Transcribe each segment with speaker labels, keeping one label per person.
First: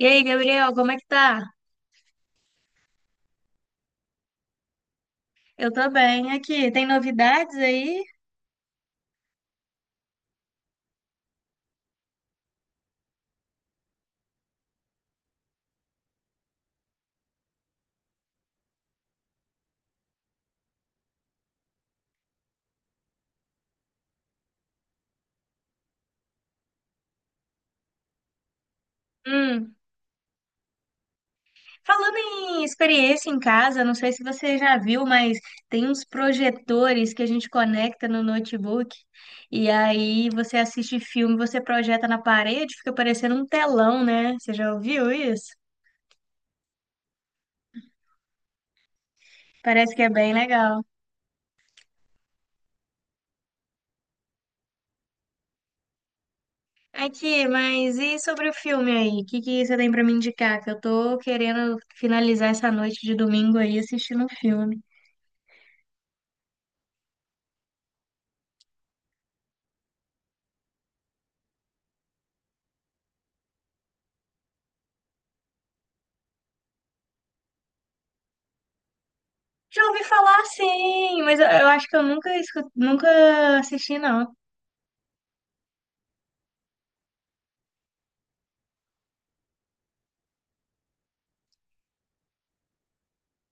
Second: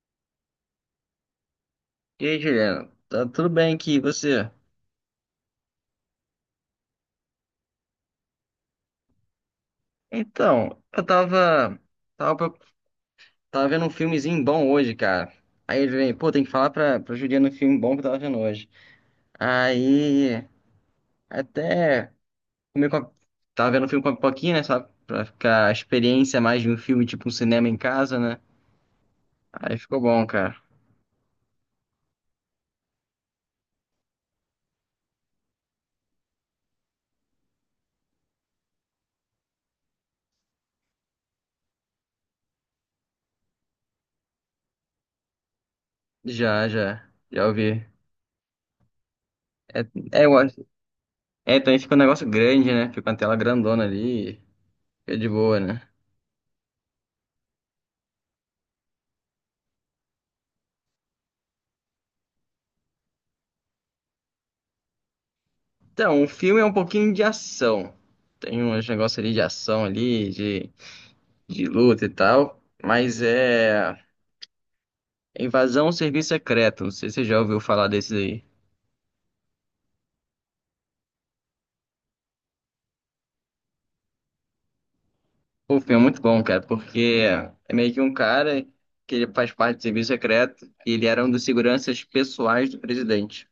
Speaker 1: E aí, Gabriel, como é que tá?
Speaker 2: E aí, Juliana, tá tudo bem aqui, e você?
Speaker 1: Eu tô bem aqui. Tem novidades aí?
Speaker 2: Então, eu tava, tava, pro- tava vendo um filmezinho bom hoje, cara. Aí ele vem, pô, tem que falar pra Juliana um filme bom que eu tava vendo hoje. Aí, até comi com a- tava vendo um filme com a pipoquinha, né, sabe? Pra ficar a experiência mais de um filme, tipo um cinema em casa, né?
Speaker 1: Hum.
Speaker 2: Aí ficou bom, cara.
Speaker 1: Falando em experiência em casa, não sei se você já viu, mas tem uns projetores que a gente conecta no notebook e aí você assiste filme, você projeta na parede, fica parecendo um telão, né? Você já ouviu isso?
Speaker 2: Já ouvi. É,
Speaker 1: Parece que é
Speaker 2: é,
Speaker 1: bem
Speaker 2: eu acho-
Speaker 1: legal.
Speaker 2: É, também fica um negócio grande, né? Fica uma tela grandona ali, fica de boa, né?
Speaker 1: Aqui, mas e sobre o filme aí? O que que você tem pra me indicar? Que eu tô querendo finalizar essa noite de domingo aí assistindo um filme.
Speaker 2: Então, o filme é um pouquinho de ação. Tem uns negócios ali de ação ali, de luta e tal. Mas é Invasão ao Serviço Secreto. Não sei se você já ouviu falar desse aí.
Speaker 1: Já ouvi falar sim, mas eu acho que eu nunca nunca assisti, não.
Speaker 2: O filme é muito bom, cara, porque é meio que um cara que ele faz parte do serviço secreto e ele era um dos seguranças pessoais do presidente.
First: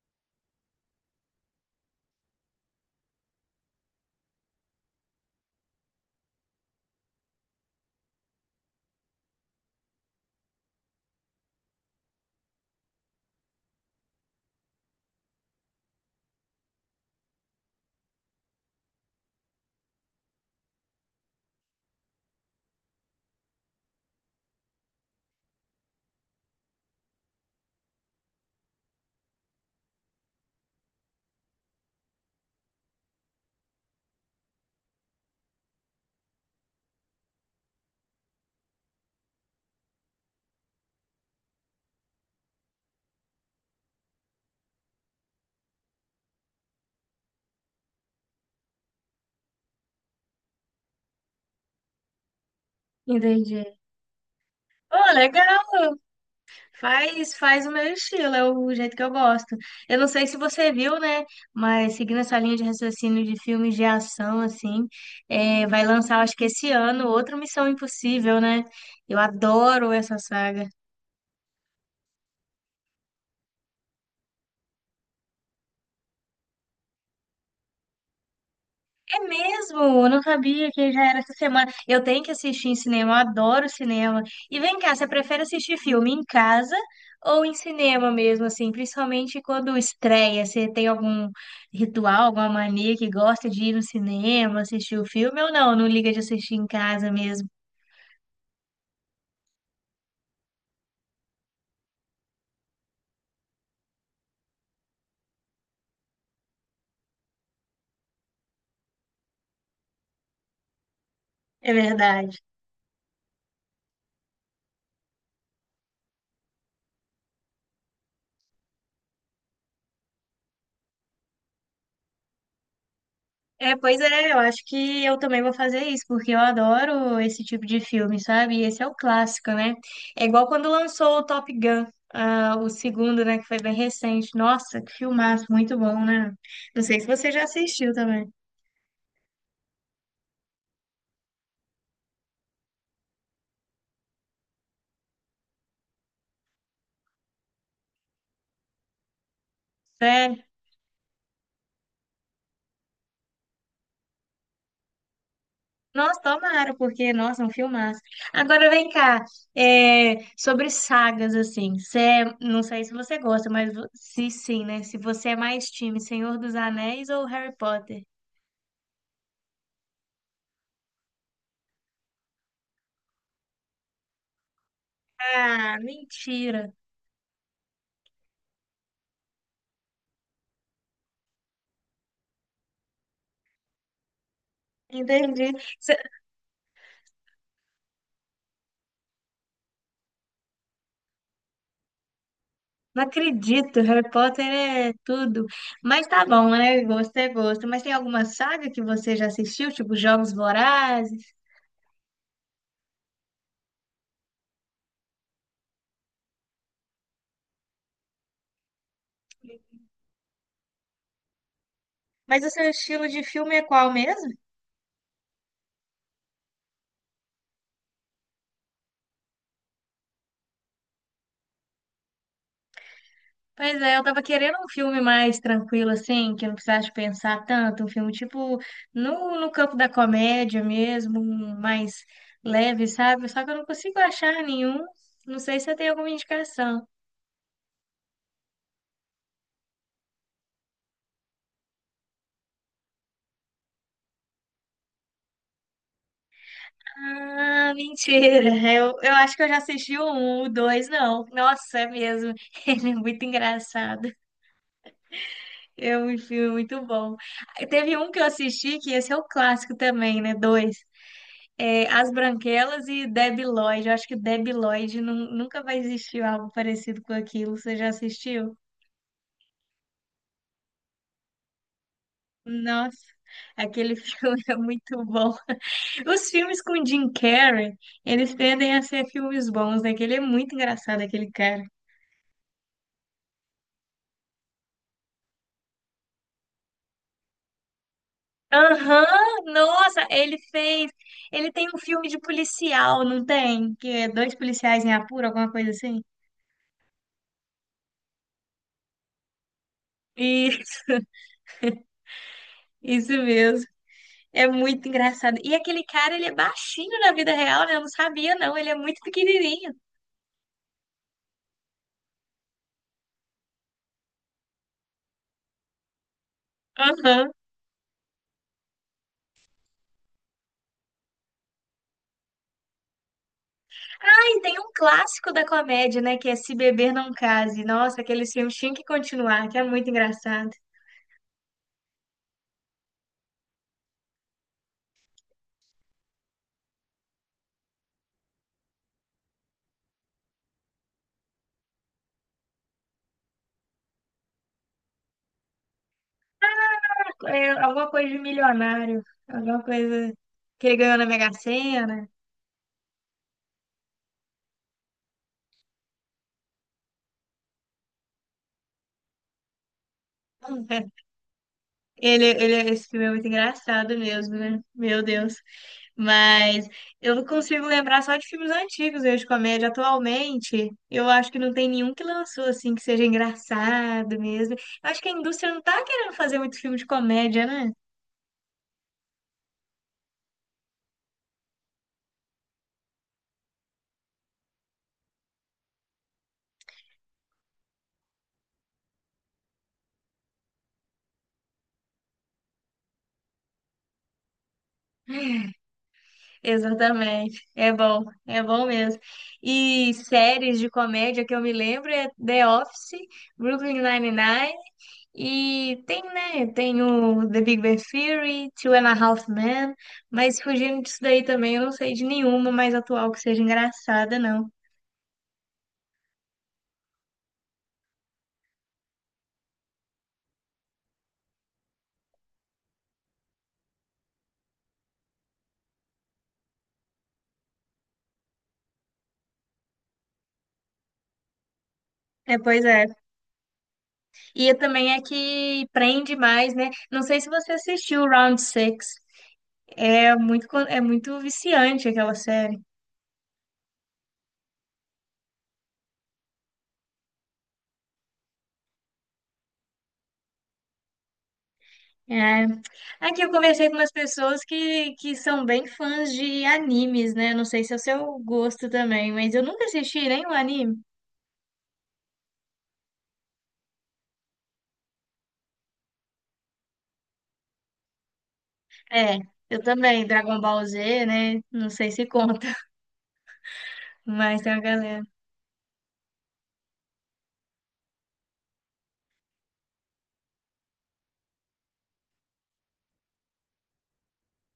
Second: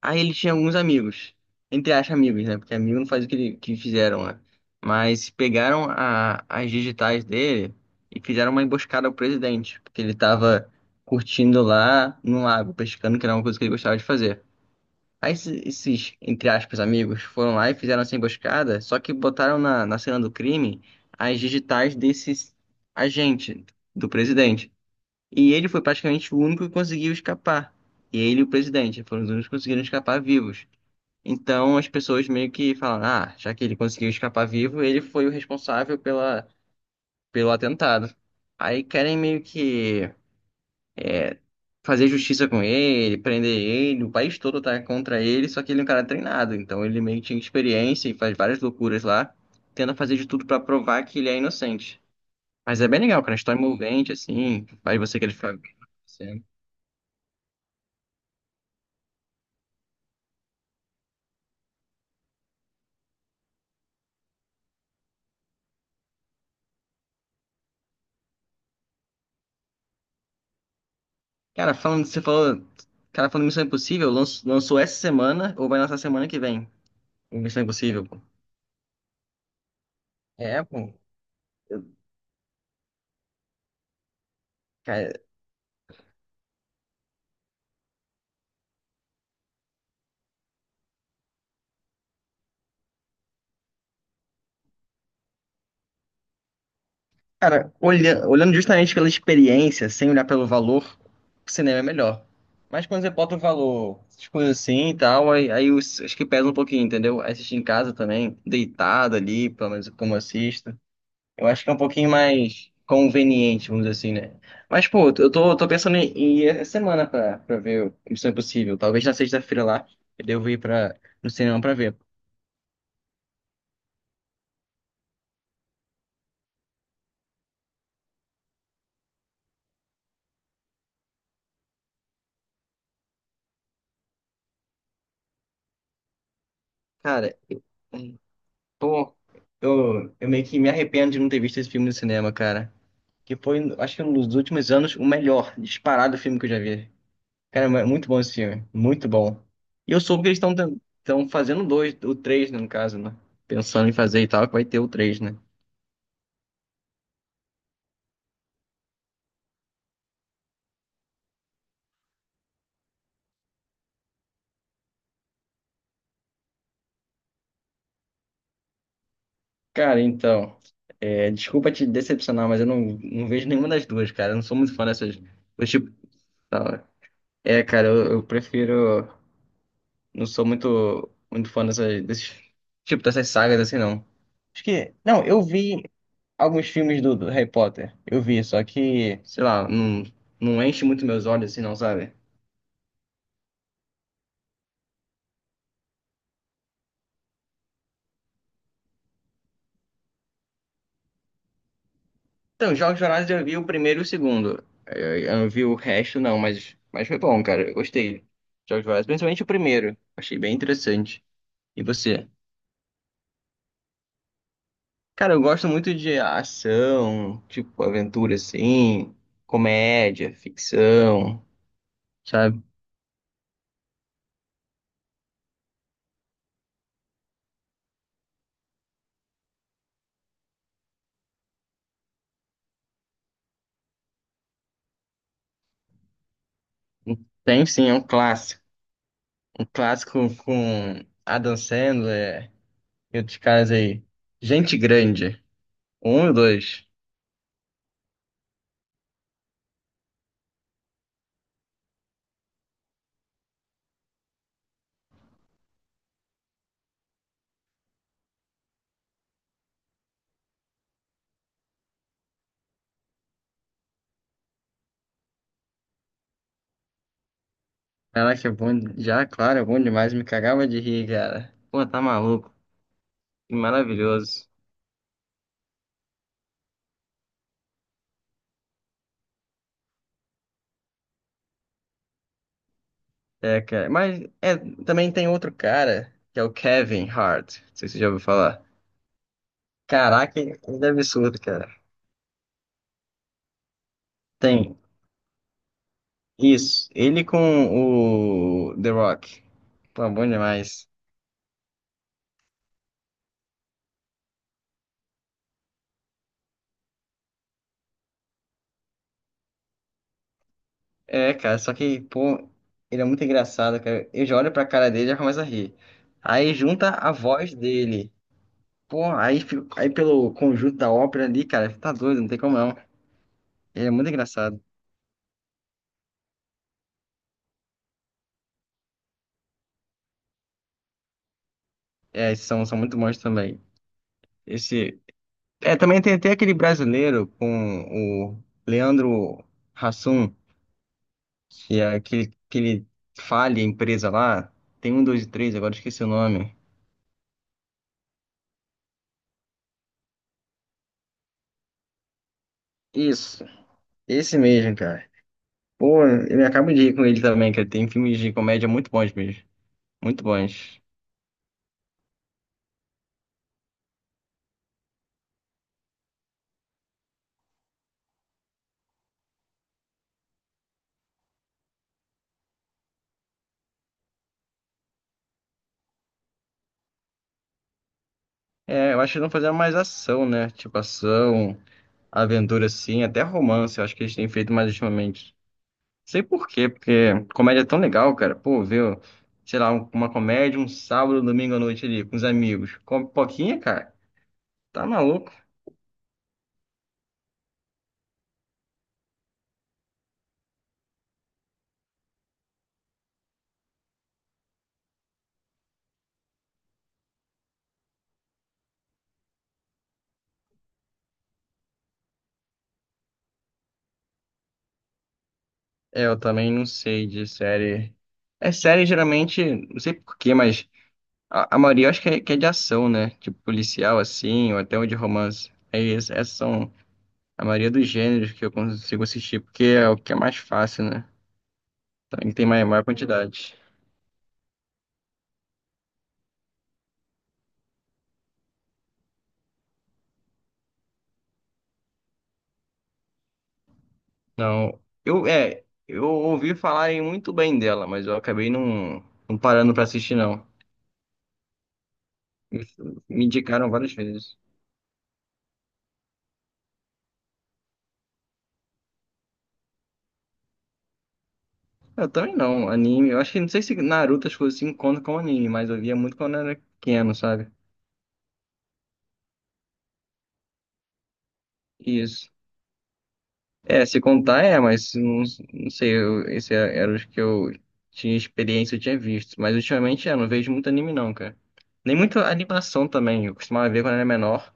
Speaker 2: Aí ele tinha alguns amigos, entre aspas, amigos, né? Porque amigo não faz o que, ele, que fizeram lá. Mas as digitais dele e fizeram uma emboscada ao presidente, porque ele tava curtindo lá no lago, pescando, que era uma coisa que ele gostava de fazer. Aí esses, entre aspas, amigos foram lá e fizeram essa emboscada, só que botaram na cena do crime as digitais desses agente do presidente. E ele foi praticamente o único que conseguiu escapar. E ele e o presidente foram os únicos que conseguiram escapar vivos. Então as pessoas meio que falam, ah, já que ele conseguiu escapar vivo, ele foi o responsável pelo atentado. Aí querem meio que fazer justiça com ele, prender ele, o país todo tá contra ele, só que ele é um cara treinado, então ele meio que tinha experiência e faz várias loucuras lá, tenta fazer de tudo pra provar que ele é inocente. Mas é bem legal, cara, a história é
Speaker 1: Entendi.
Speaker 2: envolvente, assim, faz
Speaker 1: Oh,
Speaker 2: você querer
Speaker 1: legal.
Speaker 2: ficar vendo o que tá acontecendo.
Speaker 1: Faz, faz o meu estilo, é o jeito que eu gosto. Eu não sei se você viu, né? Mas seguindo essa linha de raciocínio de filmes de ação, assim, é, vai lançar, acho que esse ano, outra Missão Impossível, né? Eu adoro essa saga.
Speaker 2: Cara, falando, você falou, cara, falando Missão Impossível, lançou essa semana ou vai lançar semana que vem? O Missão Impossível.
Speaker 1: É mesmo, eu não
Speaker 2: É,
Speaker 1: sabia que
Speaker 2: pô,
Speaker 1: já era essa semana. Eu tenho que assistir em cinema, eu adoro cinema. E vem cá, você
Speaker 2: cara,
Speaker 1: prefere assistir filme em casa ou em cinema mesmo, assim? Principalmente quando estreia, você tem algum ritual, alguma mania que gosta de ir no cinema, assistir o filme ou não? Não liga de assistir em casa mesmo.
Speaker 2: olhando justamente pela experiência, sem olhar pelo valor, o cinema é melhor. Mas quando você bota o valor, essas coisas assim e tal, aí acho que pesa um pouquinho, entendeu? Aí assistir em casa também, deitado ali, pelo menos como eu assisto. Eu acho que
Speaker 1: É
Speaker 2: é um pouquinho
Speaker 1: verdade.
Speaker 2: mais conveniente, vamos dizer assim, né? Mas, pô, eu tô pensando em ir essa semana pra ver o Missão Impossível. Talvez na sexta-feira lá, eu devo ir no cinema pra ver.
Speaker 1: É, pois é, eu acho que eu também vou fazer isso, porque eu adoro esse tipo de filme, sabe? E esse é o clássico, né? É igual quando lançou o Top Gun, ah, o segundo, né, que foi bem recente. Nossa, que filmaço, muito bom, né? Não sei se
Speaker 2: Cara.
Speaker 1: você já assistiu também.
Speaker 2: Pô, eu meio que me arrependo de não ter visto esse filme no cinema, cara. Que foi, acho que nos últimos anos, o melhor disparado filme que eu já vi. Cara, é muito bom esse filme, muito bom. E eu soube que eles
Speaker 1: Sério?
Speaker 2: estão fazendo dois, o três, né, no caso, né? Pensando em fazer e tal, que vai ter o três, né?
Speaker 1: Nossa, tomara, porque, nossa, é um filmaço. Agora vem cá, é, sobre sagas, assim, não sei se você gosta, mas se sim, né? Se você é mais time Senhor dos Anéis ou Harry Potter?
Speaker 2: Cara, então, é, desculpa te decepcionar, mas eu não, não vejo nenhuma das duas, cara. Eu não sou muito fã dessas. Eu,
Speaker 1: Ah,
Speaker 2: tipo,
Speaker 1: mentira.
Speaker 2: tá, é, cara, eu prefiro. Não sou muito, muito fã tipo, dessas sagas assim, não. Acho que. Não, eu
Speaker 1: Entendi.
Speaker 2: vi
Speaker 1: Cê-
Speaker 2: alguns filmes do Harry Potter. Eu vi, só que, sei lá, não enche muito meus olhos assim, não, sabe?
Speaker 1: Não acredito, Harry Potter é tudo. Mas tá bom, né? Gosto é gosto. Mas tem alguma saga que você já assistiu, tipo Jogos Vorazes?
Speaker 2: Então, Jogos Vorazes eu vi o primeiro e o segundo. Eu não vi o resto, não, mas foi bom, cara. Eu gostei. Jogos Vorazes, principalmente o primeiro. Achei bem interessante. E você?
Speaker 1: Mas o seu estilo de filme é qual mesmo?
Speaker 2: Cara, eu gosto muito de ação, tipo, aventura assim, comédia, ficção. Sabe?
Speaker 1: Pois é, eu tava querendo um filme mais tranquilo, assim, que eu não precisasse pensar tanto. Um filme tipo no campo da comédia mesmo, um mais leve, sabe? Só que eu não consigo achar nenhum. Não sei se você tem alguma indicação.
Speaker 2: Tem sim, é um clássico. Um clássico com Adam Sandler e outros caras aí. Gente Grande. Um e dois.
Speaker 1: Ah, mentira. Eu acho que eu já assisti o um, o dois, não. Nossa, é mesmo. Ele é muito engraçado. É um filme muito bom. Aí teve um que eu assisti, que esse é o clássico também, né? Dois. É, As Branquelas e Debi Lloyd. Eu acho que Debi Lloyd nunca vai existir algo parecido com aquilo. Você já
Speaker 2: Caraca, é
Speaker 1: assistiu?
Speaker 2: bom. Já, claro, é bom demais. Me cagava de rir, cara. Pô, tá maluco.
Speaker 1: Nossa,
Speaker 2: Que
Speaker 1: aquele filme
Speaker 2: maravilhoso.
Speaker 1: é muito bom. Os filmes com Jim Carrey, eles tendem a ser filmes bons, né? Que ele é muito engraçado, aquele cara.
Speaker 2: É, cara. Mas é, também tem outro cara, que é o Kevin Hart. Não sei se você já ouviu falar.
Speaker 1: Aham, nossa, ele
Speaker 2: Caraca, ele é
Speaker 1: fez.
Speaker 2: absurdo,
Speaker 1: Ele tem
Speaker 2: cara.
Speaker 1: um filme de policial, não tem? Que é dois
Speaker 2: Tem.
Speaker 1: policiais em apuro, alguma coisa assim?
Speaker 2: Isso. Ele com o The Rock. Pô, bom
Speaker 1: Isso,
Speaker 2: demais.
Speaker 1: isso mesmo. É muito engraçado. E aquele cara, ele é baixinho na vida real, né? Eu não sabia, não. Ele é muito pequenininho.
Speaker 2: É, cara, só que, pô, ele é muito engraçado, cara. Eu já olho pra cara dele e já começo a rir. Aí junta a
Speaker 1: Aham.
Speaker 2: voz dele. Pô, aí, aí pelo conjunto da ópera ali, cara, tá doido, não tem como não. Ele é muito
Speaker 1: Ah, e tem
Speaker 2: engraçado.
Speaker 1: um clássico da comédia, né? Que é Se Beber Não Case. Nossa, aquele filme tinha que continuar, que é muito engraçado.
Speaker 2: É, esses são, são muito bons também. Esse. É, também tem até aquele brasileiro com o Leandro Hassum, que é aquele falha empresa lá. Tem um, dois e três, agora eu esqueci o nome.
Speaker 1: É alguma coisa de milionário, alguma coisa que ele ganhou na Mega Sena.
Speaker 2: Isso, esse mesmo, cara. Pô, eu me acabo de rir com ele também, que tem filmes de comédia muito bons mesmo. Muito bons.
Speaker 1: Esse filme é muito engraçado mesmo, né? Meu Deus. Mas eu consigo lembrar só de filmes antigos eu de comédia. Atualmente, eu acho que não tem nenhum que lançou assim que seja engraçado mesmo. Eu acho que a indústria não tá querendo fazer muito filme de comédia, né?
Speaker 2: É, eu acho que eles não fazendo mais ação, né? Tipo ação, aventura assim, até romance, eu acho que eles têm feito mais ultimamente. Sei por quê, porque comédia é tão legal, cara. Pô, viu? Sei lá, uma comédia, um sábado, um domingo à noite ali, com os amigos. Com pipoquinha, cara, tá maluco?
Speaker 1: Exatamente. É bom mesmo. E séries de comédia que eu me lembro é The Office, Brooklyn Nine-Nine. E tem, né? Tem o The Big Bang Theory, Two and a Half Men, mas fugindo disso daí também, eu não sei de nenhuma mais atual que seja engraçada, não.
Speaker 2: É, eu também não sei de série. É série geralmente, não sei por quê, mas. A maioria eu acho que que é de ação, né? Tipo policial, assim, ou até um de romance. Aí essas são a maioria dos gêneros que eu consigo assistir, porque é o que é mais fácil, né? Então,
Speaker 1: É,
Speaker 2: tem
Speaker 1: pois é.
Speaker 2: maior quantidade.
Speaker 1: E é também é que prende mais, né? Não sei se você assistiu o Round Six. É muito, é muito viciante aquela série.
Speaker 2: Não, eu ouvi falarem muito bem dela, mas eu acabei não parando pra assistir, não.
Speaker 1: É.
Speaker 2: Me
Speaker 1: Aqui
Speaker 2: Me
Speaker 1: eu
Speaker 2: indicaram
Speaker 1: conversei com umas
Speaker 2: várias vezes.
Speaker 1: pessoas que são bem fãs de animes, né? Não sei se é o seu gosto também, mas eu nunca assisti nenhum anime.
Speaker 2: Eu também não, anime. Eu acho que não sei se Naruto as coisas se encontram com anime, mas eu via muito quando eu era pequeno, sabe?
Speaker 1: É, eu também, Dragon Ball Z, né? Não sei se
Speaker 2: Isso.
Speaker 1: conta,
Speaker 2: É, se
Speaker 1: mas
Speaker 2: contar
Speaker 1: tem
Speaker 2: é,
Speaker 1: uma
Speaker 2: mas
Speaker 1: galera.
Speaker 2: não, não sei, eu, era os que eu tinha experiência, eu tinha visto. Mas ultimamente, é, não vejo muito anime não, cara. Nem muita animação também, eu costumava ver quando era menor,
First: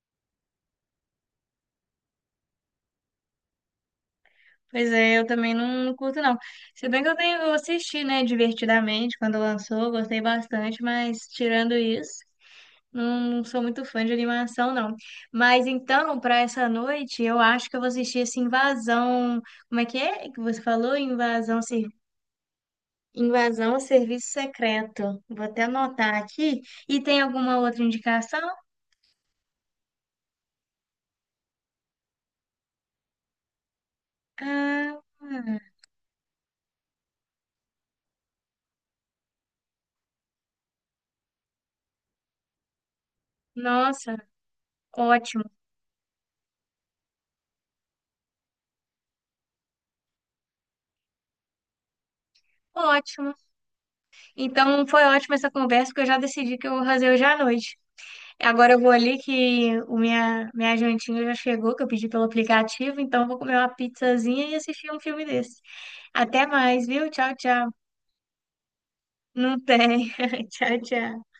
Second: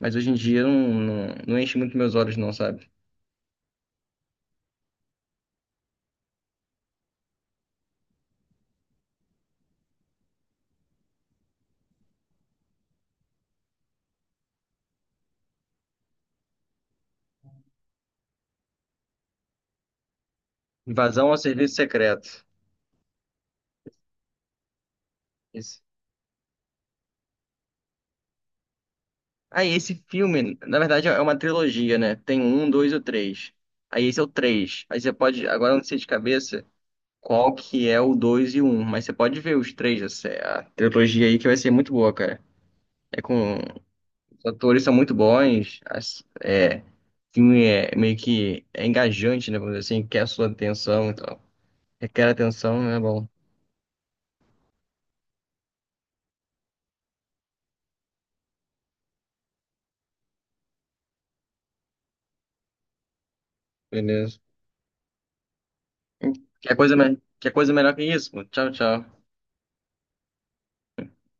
Speaker 2: mas hoje em dia não, não enche muito meus olhos não, sabe?
Speaker 1: Pois é, eu também não, não curto, não. Se bem que eu tenho, eu assisti, né, divertidamente quando lançou, gostei bastante, mas tirando isso, não sou muito fã de animação, não. Mas então, para essa noite, eu acho que eu vou assistir esse Invasão. Como é que você falou?
Speaker 2: Invasão ao Serviço Secreto.
Speaker 1: Invasão ao Serviço Secreto. Vou até
Speaker 2: Esse.
Speaker 1: anotar aqui. E tem alguma outra indicação?
Speaker 2: Ah, e esse filme, na verdade é uma trilogia, né? Tem um, dois ou três. Aí esse é o três. Aí
Speaker 1: Ah,
Speaker 2: você pode, agora eu não sei de cabeça qual que é o dois e o um, mas você pode ver os três, é a trilogia aí que vai ser muito boa, cara. É com...
Speaker 1: nossa.
Speaker 2: Os atores são muito
Speaker 1: Ótimo,
Speaker 2: bons. As... É... O filme é meio que engajante, né? Vamos dizer assim, quer a sua atenção e tal. Requer atenção, é bom.
Speaker 1: ótimo. Então foi ótima essa conversa, porque eu já decidi que eu vou fazer hoje à noite. Agora eu vou ali que o minha jantinha já chegou, que eu pedi pelo aplicativo, então eu vou comer uma
Speaker 2: Beleza.
Speaker 1: pizzazinha e assistir um filme desse. Até mais, viu? Tchau,
Speaker 2: Quer
Speaker 1: tchau.
Speaker 2: coisa melhor que isso? Tchau, tchau.
Speaker 1: Não tem. Tchau, tchau.